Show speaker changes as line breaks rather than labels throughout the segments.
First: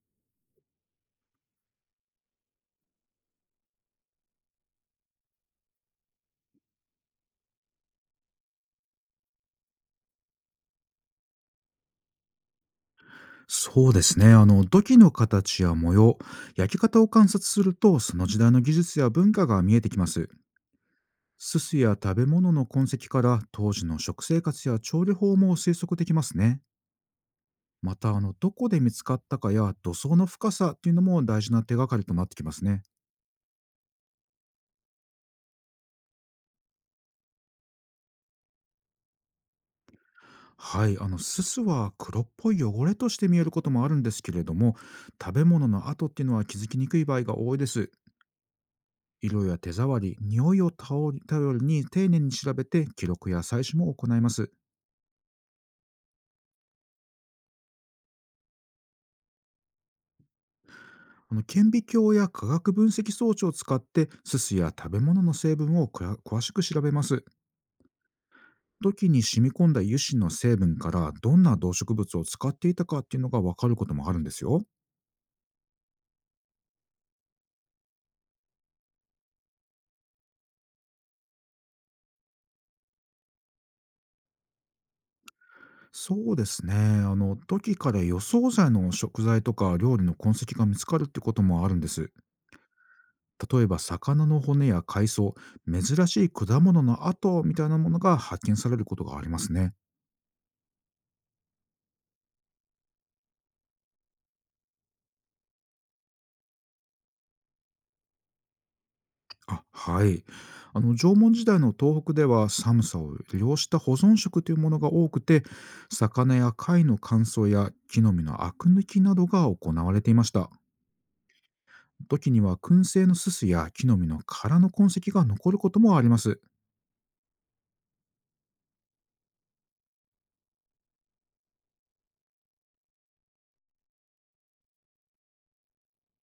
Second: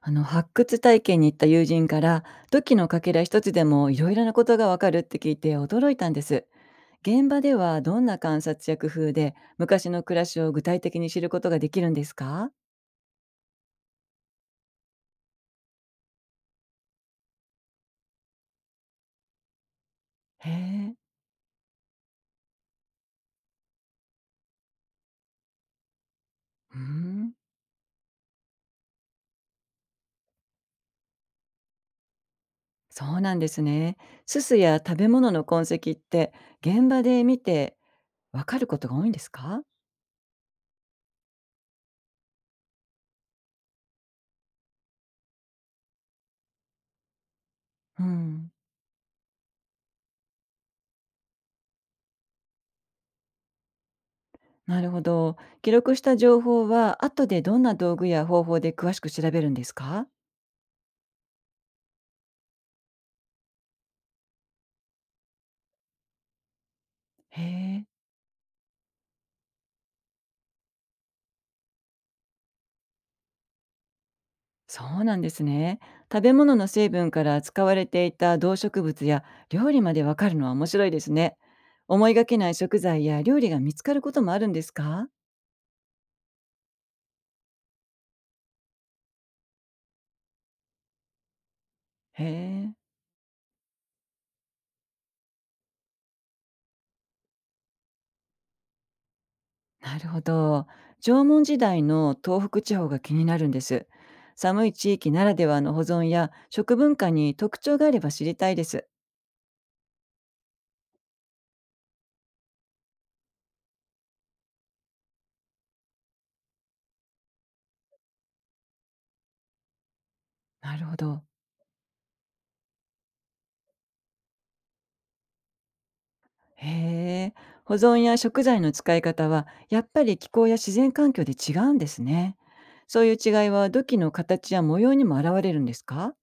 発掘体験に行った友人から、土器のかけら一つでもいろいろなことがわかるって聞いて驚いたんです。現場ではどんな観察や工夫で昔の暮らしを具体的に知ることができるんですか？
そうですね。土器の形や模様、焼き方を観察すると、その時代の技術や文化が見えてきます。
へえ。
すすや食べ物の痕跡から当時の食生活や調理法も推測できますね。
うーん。
またどこで見つかったかや土層の深さっていうのも大事な手がかりとなってきますね。
そうなんですね。すすや食べ物の痕跡って、現場で見てわかることが多いんですか？
はい、すすは黒っぽい汚れとして見えることもあるんですけれども、食べ物の跡っていうのは気づきにくい場合が多いです。
うん。
色や手触り、匂いを頼りに丁寧に調べて記録や採取も行います。
なるほど。記録した情報は後で、どんな道具や方法で詳しく調べるんですか？
顕微鏡や化学分析装置を使ってすすや食べ物の成分を詳しく調べます。
へえ。
土器に染み込んだ油脂の成分からどんな動植物を使っていたかっていうのがわかることもあるんですよ。
そうなんですね。食べ物の成分から使われていた動植物や料理までわかるのは面白いですね。思いがけない食材や料理が見つかることもあるんですか？
そうですね。土器から予想外の食材とか料理の痕跡が見つかるってこともあるんです。
へえ、
例えば魚の骨や海藻、珍しい果物の跡みたいなものが発見されることがありますね。
なるほど。縄文時代の東北地方が気になるんです。寒い地域ならではの保存や食文化に特徴があれば知りたいです。
はい、縄文時代の東北では寒さを利用した保存食というものが多くて、魚や貝の乾燥や木の実のアク抜きなどが行われていました。
なるほど。
時には燻製のすすや木の実の殻の痕跡が残ることもあります。
へえ、保存や食材の使い方はやっぱり気候や自然環境で違うんですね。そういう違いは土器の形や模様にも現れるんですか？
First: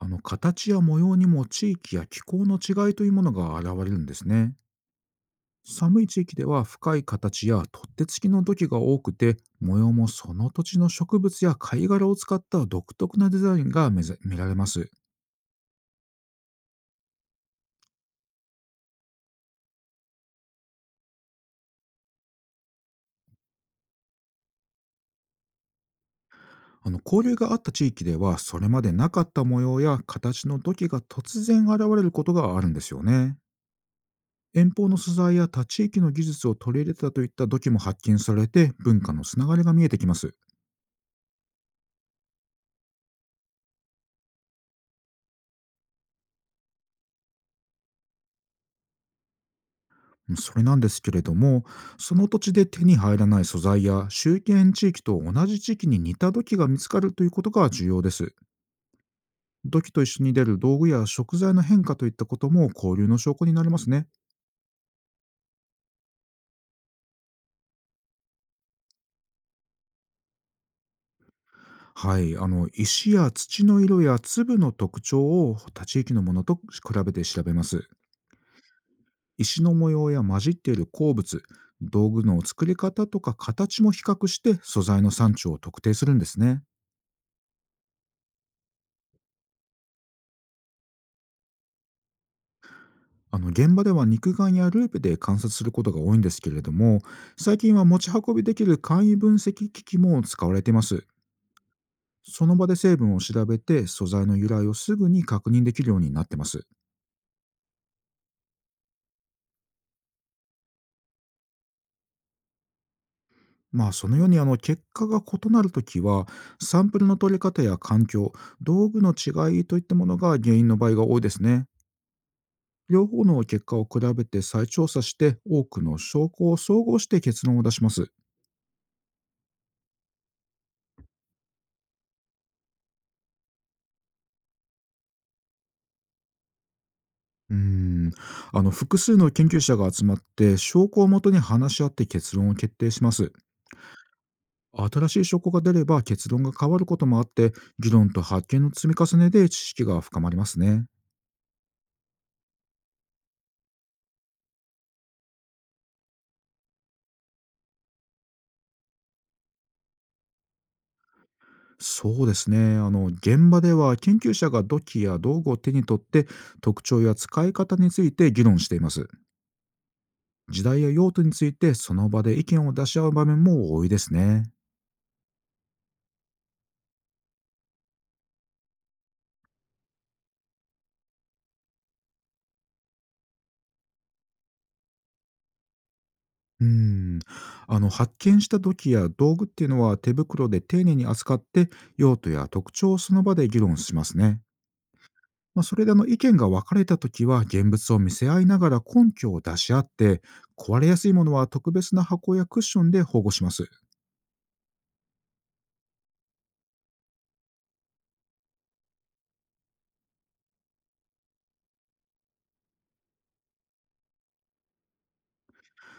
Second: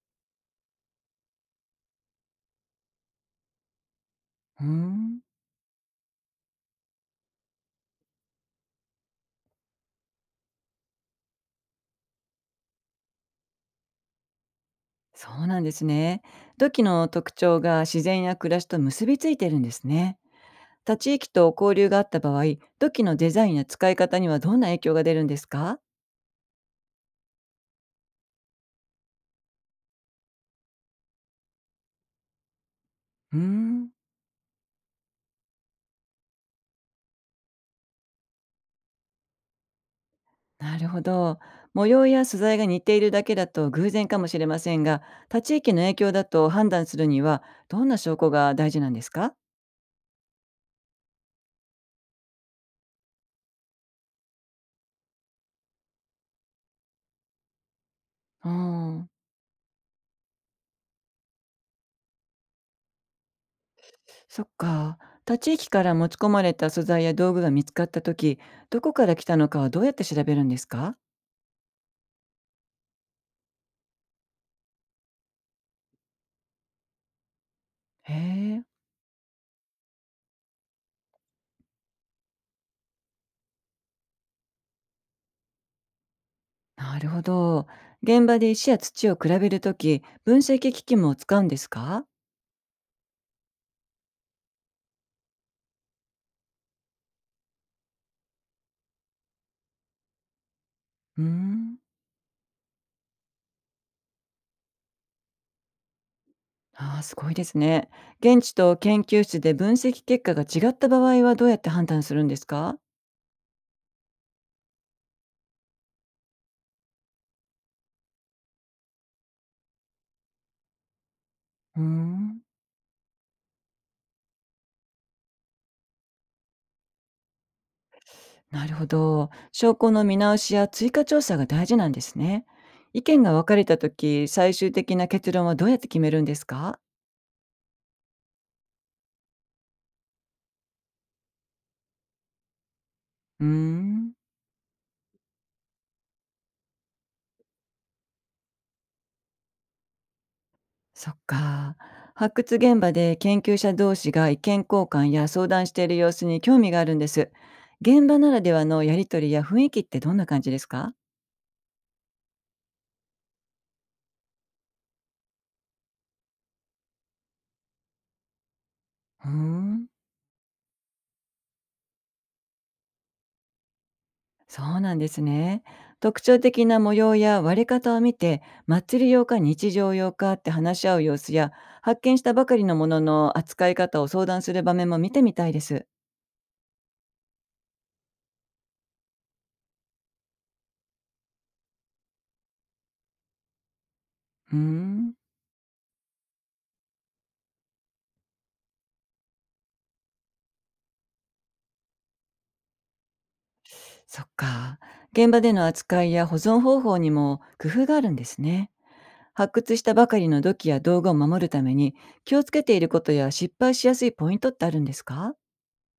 形や模様にも地域や気候の違いというものが現れるんですね。
うーん、
寒い地域では深い形や取っ手付きの土器が多くて、模様もその土地の植物や貝殻を使った独特なデザインが見られます。
そうなんですね。土器の特徴が自然や暮らしと結びついてるんですね。他地域と交流があった場合、土器のデザインや使い方にはどんな影響が出るんですか？
交流があった地域ではそれまでなかった模様や形の土器が突然現れることがあるんですよ
う
ね。
ーん。
遠方の素材や他地域の技術を取り入れたといった土器も発見されて、文化のつながりが見えてきます。
なるほど。模様や素材が似ているだけだと偶然かもしれませんが、他地域の影響だと判断するにはどんな証拠が大事なんですか？
それなんですけれども、その土地で手に入らない素材や周辺地域と同じ地域に似た土器が見つかるということが重要です。
うん、
土器と一緒に出る道具や食材の変化といったことも交流の証拠になりますね。
そっか。他地域から持ち込まれた素材や道具が見つかった時、どこから来たのかはどうやって調べるんですか？
はい、石や土の色や粒の特徴を他地域のものと比べて調べます。
へえ、
石の模様や混じっている鉱物、道具の作り方とか形も比較して素材の産地を特定するんですね。
なるほど。現場で石や土を比べるとき、分析機器も使うんですか？
現場では肉眼やルーペで観察することが多いんですけれども、最近は持ち運びできる簡易分析機器も使われています。
うーん。
その場で成分を調べて素材の由来をすぐに確認できるようになってます。
ああ、すごいですね。現地と研究室で分析結果が違った場合はどうやって判断するんですか？
まあそのように結果が異なるときは、サンプルの取り方や環境、道具の違いといったものが原因の場合が多いですね。
うーん、
両方の結果を比べて再調査して、多くの証拠を総合して結論を出します。
なるほど。証拠の見直しや追加調査が大事なんですね。意見が分かれた時、最終的な結論はどうやって決めるんですか？
うーん複数の研究者が集まって証拠をもとに話し合って結論を決定します。
うーん、
新しい証拠が出れば結論が変わることもあって、議論と発見の積み重ねで知識が深まりますね。
そっか。発掘現場で研究者同士が意見交換や相談している様子に興味があるんです。現場ならではのやりとりや雰囲気ってどんな感じですか？
そうですね。現場では研究者が土器や道具を手に取って特徴や使い方について議論しています。
うーん。
時代や用途についてその場で意見を出し合う場面も多いですね。
そうなんですね。特徴的な模様や割れ方を見て、祭り用か日常用かって話し合う様子や、発見したばかりのものの扱い方を相談する場面も見てみたいです。
うーん。発見した時や道具っていうのは手袋で丁寧に扱って、用途や特徴をその場で議論しますね。
うーん、
まあ、それで意見が分かれた時は現物を見せ合いながら根拠を出し合って、壊れやすいものは特別な箱やクッションで保護します。
そっか。現場での扱いや保存方法にも工夫があるんですね。発掘したばかりの土器や道具を守るために気をつけていることや失敗しやすいポイントってあるんですか？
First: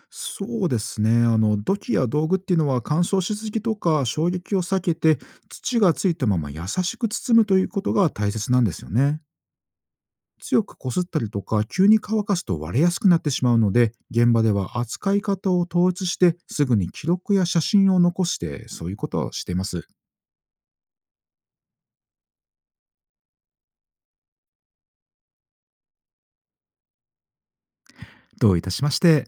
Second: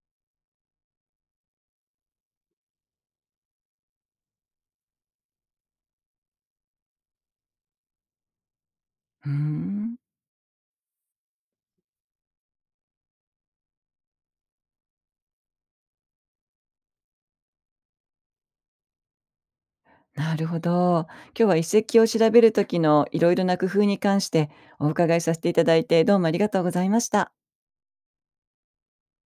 そうですね。土器や道具っていうのは乾燥しすぎとか衝撃を避けて、土がついたまま優しく包むということが大切なんですよね。
うーん。
強くこすったりとか急に乾かすと割れやすくなってしまうので、現場では扱い方を統一してすぐに記録や写真を残して、そういうことをしています。
なるほど。今日は遺跡を調べる時のいろいろな工夫に関してお伺いさせていただいて、どうもありがとうございました。
どういたしまして。